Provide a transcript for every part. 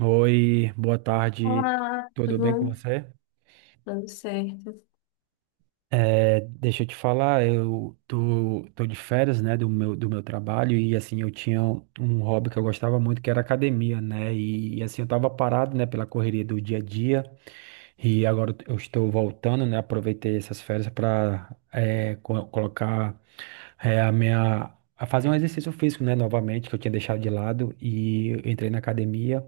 Oi, boa tarde, Olá, tudo tudo bem com bom? você? Tudo certo. É, deixa eu te falar, eu tô de férias, né, do meu trabalho e assim, eu tinha um hobby que eu gostava muito, que era academia, né, e, assim, eu tava parado, né, pela correria do dia a dia e agora eu estou voltando, né, aproveitei essas férias para colocar a minha... a fazer um exercício físico, né, novamente, que eu tinha deixado de lado e eu entrei na academia.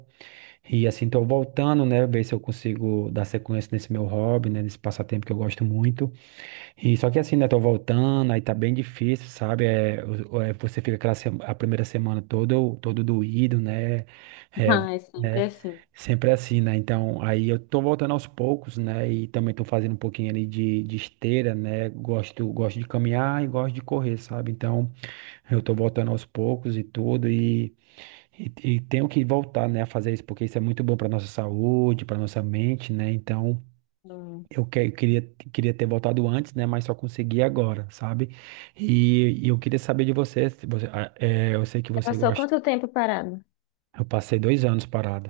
E assim, tô voltando, né? Ver se eu consigo dar sequência nesse meu hobby, né? Nesse passatempo que eu gosto muito. E só que assim, né? Tô voltando, aí tá bem difícil, sabe? É, você fica a primeira semana todo doído, né? É, Ah, é sempre né? assim. Sempre assim, né? Então, aí eu tô voltando aos poucos, né? E também tô fazendo um pouquinho ali de esteira, né? Gosto de caminhar e gosto de correr, sabe? Então, eu tô voltando aos poucos e tudo. E tenho que voltar, né, a fazer isso, porque isso é muito bom para nossa saúde, para nossa mente, né? Então, Hum. Eu queria ter voltado antes, né, mas só consegui agora, sabe? E eu queria saber de você, se você eu sei que Você você passou gosta. quanto tempo parado? Eu passei 2 anos parado.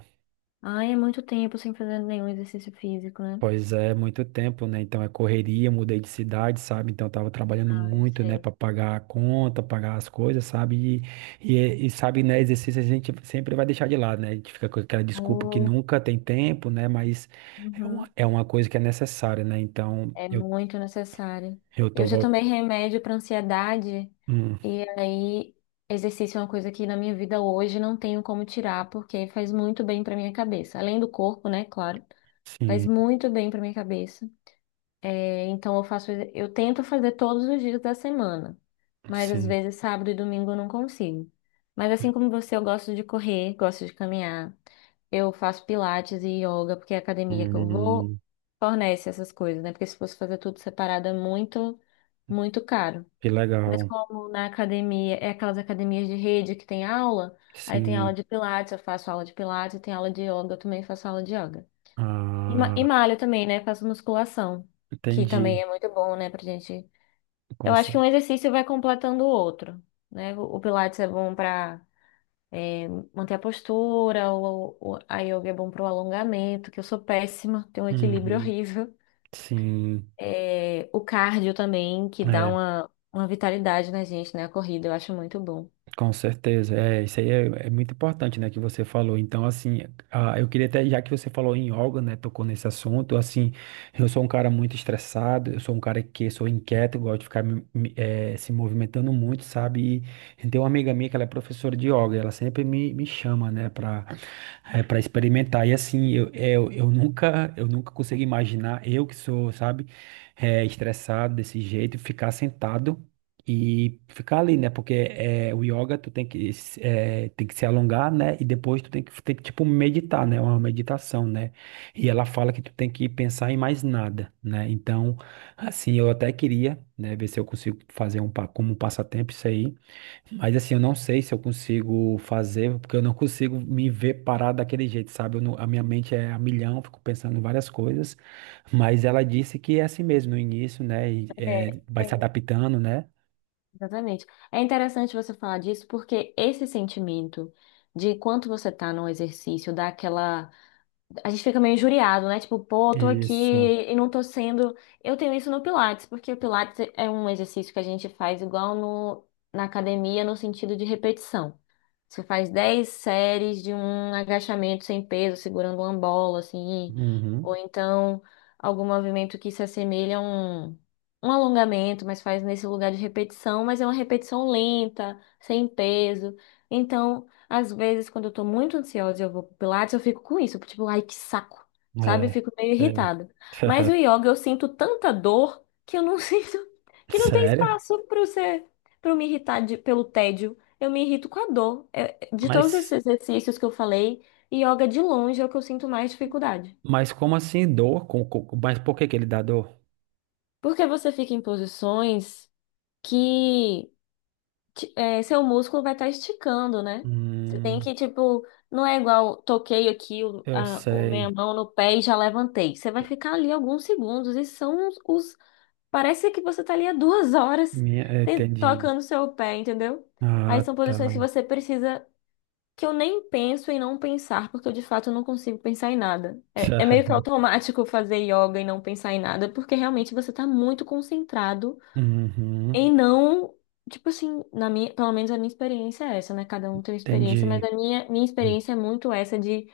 Ai, é muito tempo sem fazer nenhum exercício físico, né? Pois é, muito tempo, né? Então é correria, mudei de cidade, sabe? Então eu tava trabalhando Ai, muito, né, sei. pra pagar a conta, pagar as coisas, sabe? E, sabe, né, exercício a gente sempre vai deixar de lado, né? A gente fica com aquela desculpa que Oh, nunca tem tempo, né? Mas é uma, uhum. é uma coisa que é necessária, né? Então É eu, muito necessário. eu Eu tô já voltando. tomei remédio para ansiedade e aí exercício é uma coisa que na minha vida hoje não tenho como tirar porque faz muito bem para minha cabeça. Além do corpo, né? Claro, faz Sim, muito bem para minha cabeça. É, então eu faço, eu tento fazer todos os dias da semana, mas às sim. vezes sábado e domingo eu não consigo. Mas assim como você, eu gosto de correr, gosto de caminhar. Eu faço pilates e yoga, porque é a academia que eu vou Hum, fornece essas coisas, né? Porque se fosse fazer tudo separado é muito, muito caro. que Mas legal. como na academia, é aquelas academias de rede que tem aula, aí tem aula Sim. de pilates, eu faço aula de pilates, tem aula de yoga, eu também faço aula de yoga. E, Ah, e malho também, né? Faço musculação, que também entendi é muito bom, né, pra gente. o Eu acho que um conceito. exercício vai completando o outro, né? O Pilates é bom pra é, manter a postura, a yoga é bom pro alongamento, que eu sou péssima, tenho um equilíbrio Uhum, horrível. sim. É, o cardio também, que dá É, uma vitalidade na gente, né? A corrida, eu acho muito bom. com certeza, isso aí é muito importante, né, que você falou. Então, assim, eu queria até, já que você falou em yoga, né, tocou nesse assunto, assim, eu sou um cara muito estressado, eu sou um cara que sou inquieto, gosto de ficar se movimentando muito, sabe? E tem uma amiga minha que ela é professora de yoga, ela sempre me chama, né, para experimentar. E assim, eu nunca consigo imaginar, eu que sou, sabe, estressado desse jeito, ficar sentado e ficar ali, né? Porque o yoga tu tem que, tem que se alongar, né? E depois tu tem que, tipo, meditar, né? É uma meditação, né? E ela fala que tu tem que pensar em mais nada, né? Então, assim, eu até queria, né, ver se eu consigo fazer como um passatempo isso aí. Mas assim, eu não sei se eu consigo fazer, porque eu não consigo me ver parado daquele jeito, sabe? Eu não- A minha mente é a milhão, fico pensando em várias coisas, mas ela disse que é assim mesmo no início, né? E, É, vai se é, adaptando, né? Exatamente. É interessante você falar disso porque esse sentimento de quanto você tá no exercício, dá aquela. A gente fica meio injuriado, né? Tipo, pô, eu tô aqui Isso. e não tô sendo. Eu tenho isso no Pilates, porque o Pilates é um exercício que a gente faz igual na academia, no sentido de repetição. Você faz 10 séries de um agachamento sem peso, segurando uma bola, assim. Ou Uhum. então algum movimento que se assemelha a um alongamento, mas faz nesse lugar de repetição, mas é uma repetição lenta, sem peso. Então, às vezes, quando eu tô muito ansiosa e eu vou pro Pilates, eu fico com isso, tipo, ai, que saco, sabe? Eu É, fico meio é. irritada. Mas o yoga, eu sinto tanta dor que eu não sinto, que não tem Sério? espaço para você, para me irritar pelo tédio. Eu me irrito com a dor. É, de todos esses Mas, exercícios que eu falei, yoga de longe é o que eu sinto mais dificuldade. mas como assim dor? Mas por que que ele dá dor? Porque você fica em posições que seu músculo vai estar esticando, né? Você tem Hum, que, tipo, não é igual toquei aqui o, eu a, o minha sei. mão no pé e já levantei. Você vai ficar ali alguns segundos e são parece que você tá ali há 2 horas Entendi. tocando seu pé, entendeu? Aí Ah, são tá. posições que você precisa. Que eu nem penso em não pensar, porque eu de fato não consigo pensar em nada. É, é meio que automático fazer yoga e não pensar em nada, porque realmente você tá muito concentrado Uhum, em não. Tipo assim, na minha, pelo menos a minha experiência é essa, né? Cada um tem uma experiência, mas entendi. a minha experiência é muito essa de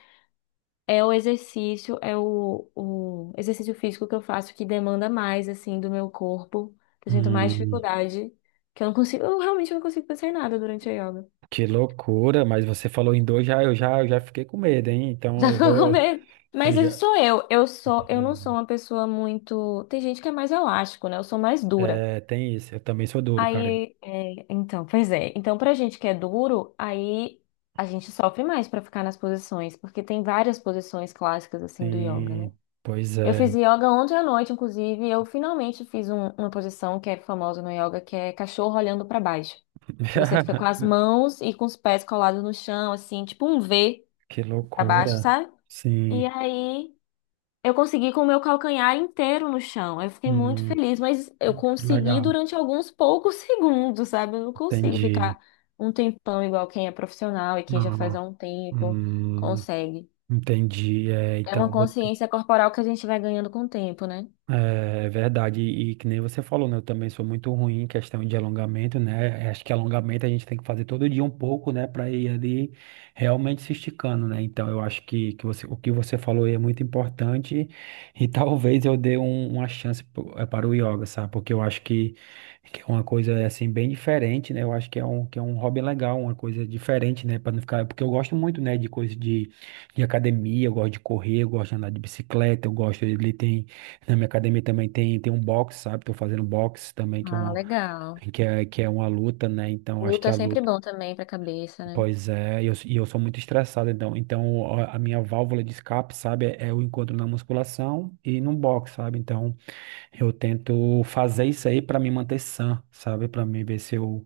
é o exercício, é o exercício físico que eu faço que demanda mais, assim, do meu corpo, que eu sinto mais Hum, dificuldade, que eu não consigo, eu realmente não consigo pensar em nada durante a yoga. que loucura, mas você falou em dois, já, eu já fiquei com medo, hein? Então Já eu ficou com vou. medo? Eu Mas isso já, sou eu. Eu não sou uma pessoa muito. Tem gente que é mais elástico, né? Eu sou mais dura. Tem isso, eu também sou duro, cara. Aí, então, pois é. Então, pra gente que é duro, aí a gente sofre mais pra ficar nas posições, porque tem várias posições clássicas assim do yoga, né? Sim, pois Eu fiz é. yoga ontem à noite, inclusive, e eu finalmente fiz uma posição que é famosa no yoga, que é cachorro olhando pra baixo, que você fica com as mãos e com os pés colados no chão, assim, tipo um V Que pra baixo, loucura. sabe? E Sim. aí eu consegui com o meu calcanhar inteiro no chão. Eu fiquei muito Hum, feliz, mas eu consegui legal, durante alguns poucos segundos, sabe? Eu não consigo entendi. ficar um tempão igual quem é profissional e quem já faz Ah, há um tempo hum, consegue. entendi. É, É então, uma eu vou. consciência corporal que a gente vai ganhando com o tempo, né? É, é verdade, e que nem você falou, né? Eu também sou muito ruim em questão de alongamento, né? Acho que alongamento a gente tem que fazer todo dia um pouco, né? Para ir ali realmente se esticando, né? Então eu acho que o que você falou aí é muito importante e talvez eu dê uma chance para o yoga, sabe? Porque eu acho que é uma coisa assim bem diferente, né? Eu acho que é um hobby legal, uma coisa diferente, né? Para não ficar, porque eu gosto muito, né? De coisa de academia, eu gosto de correr, eu gosto de andar de bicicleta, eu gosto, ele tem. Na minha academia também tem um boxe, sabe? Tô fazendo boxe também, que é, Ah, uma, legal. que é, que é uma luta, né? Então, acho Luta que é a sempre luta. bom também para a cabeça, né? Pois é, e eu sou muito estressado, então. Então, a minha válvula de escape, sabe? É o encontro na musculação e no boxe, sabe? Então, eu tento fazer isso aí para me manter sã, sabe? Pra mim ver se eu,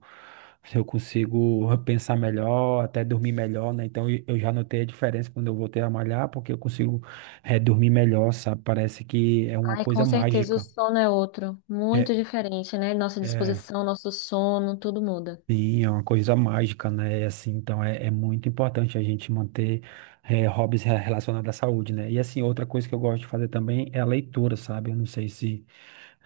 se eu consigo pensar melhor, até dormir melhor, né? Então, eu já notei a diferença quando eu voltei a malhar, porque eu consigo, dormir melhor, sabe? Parece que é uma Ai, com coisa certeza o mágica. sono é outro, É, muito diferente, né? Nossa É, disposição, nosso sono, tudo muda. sim, é uma coisa mágica, né? E assim, então é muito importante a gente manter hobbies relacionados à saúde, né? E assim, outra coisa que eu gosto de fazer também é a leitura, sabe? Eu não sei se,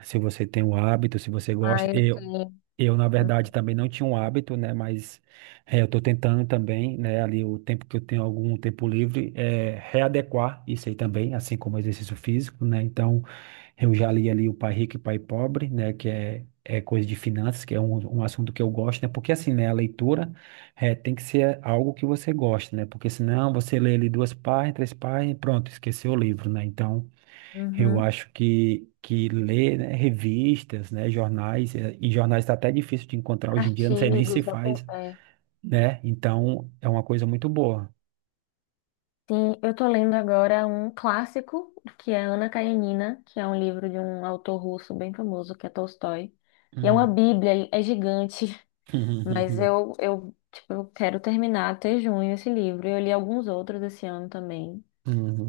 se você tem o hábito, se você gosta. Ai, eu tenho. Na verdade, também não tinha um hábito, né? Mas eu tô tentando também, né? Ali o tempo que eu tenho algum tempo livre, readequar isso aí também, assim como exercício físico, né? Então, eu já li ali O Pai Rico e o Pai Pobre, né? Que é, coisa de finanças, que é um assunto que eu gosto, né? Porque assim, né, a leitura tem que ser algo que você gosta, né? Porque senão você lê ali duas páginas, três páginas, e pronto, esqueceu o livro, né? Então, eu Uhum. acho que ler, né, revistas, né, jornais, e jornais está até difícil de encontrar hoje em dia, não sei nem se Artigos, faz, é. né? Então, é uma coisa muito boa. Sim, eu tô lendo agora um clássico, que é Ana Karenina, que é um livro de um autor russo bem famoso, que é Tolstói. E é uma Hum. bíblia, é gigante. Mas eu, tipo, eu quero terminar até junho esse livro. Eu li alguns outros esse ano também.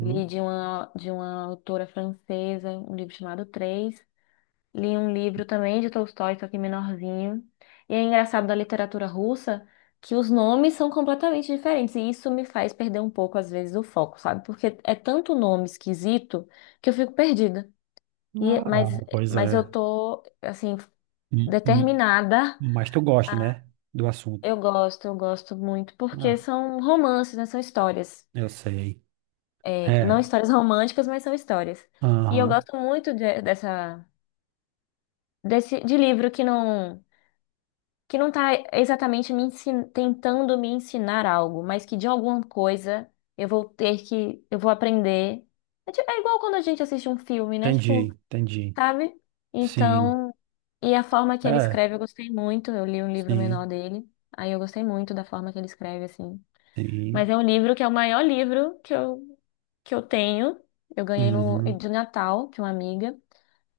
Li de uma autora francesa, um livro chamado Três. Li um livro também de Tolstói, só que menorzinho. E é engraçado da literatura russa que os nomes são completamente diferentes. E isso me faz perder um pouco, às vezes, o foco, sabe? Porque é tanto nome esquisito que eu fico perdida. E, Ah, mas, pois mas eu é. tô, assim, Hum, hum. determinada. Mas tu gosta, né, do assunto. Eu gosto muito, porque Ah, são romances, né? São histórias. eu sei. É, não É. histórias românticas, mas são histórias. E eu Aham, gosto muito de livro que não, tá exatamente tentando me ensinar algo, mas que de alguma coisa eu vou aprender. É, é igual quando a gente assiste um filme, né? Tipo, entendi, entendi. sabe? Sim, Então, e a forma que ele é, escreve, eu gostei muito. Eu li um livro menor sim, dele, aí eu gostei muito da forma que ele escreve, assim. sim, Mas é um livro que é o maior livro que eu tenho. Eu ganhei no, uhum, de Natal de uma amiga.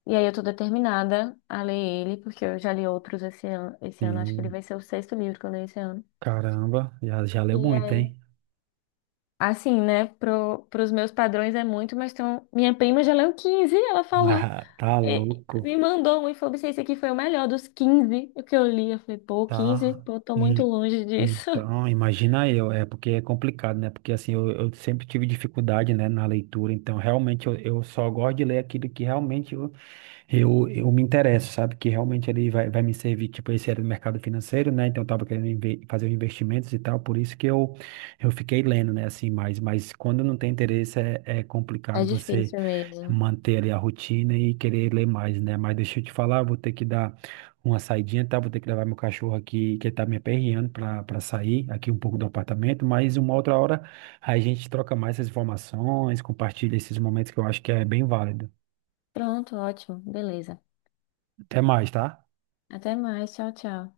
E aí eu tô determinada a ler ele, porque eu já li outros esse ano. Esse ano, acho que ele sim. vai ser o sexto livro que eu leio esse ano. Caramba, já, já leu E muito, aí? hein? Assim, né? Pros meus padrões é muito, mas tem minha prima já leu 15 ela falou. Ah, tá e- louco, me mandou um e falou assim, esse aqui foi o melhor dos 15 que eu li. Eu falei, pô, 15. tá. Pô, tô muito E- longe disso. então, imagina eu, é porque é complicado, né? Porque assim, eu sempre tive dificuldade, né, na leitura, então realmente eu só gosto de ler aquilo que realmente eu me interesso, sabe? Que realmente ele vai me servir, tipo, esse era do mercado financeiro, né? Então eu tava querendo fazer investimentos e tal, por isso que eu fiquei lendo, né? Assim, mas quando não tem interesse é É complicado você difícil mesmo. manter ali a rotina e querer ler mais, né? Mas deixa eu te falar, vou ter que dar uma saidinha, tá? Vou ter que levar meu cachorro aqui, que ele tá me aperreando pra sair aqui um pouco do apartamento, mas uma outra hora a gente troca mais essas informações, compartilha esses momentos que eu acho que é bem válido. Pronto, ótimo, beleza. Até mais, tá? Até mais. Tchau, tchau.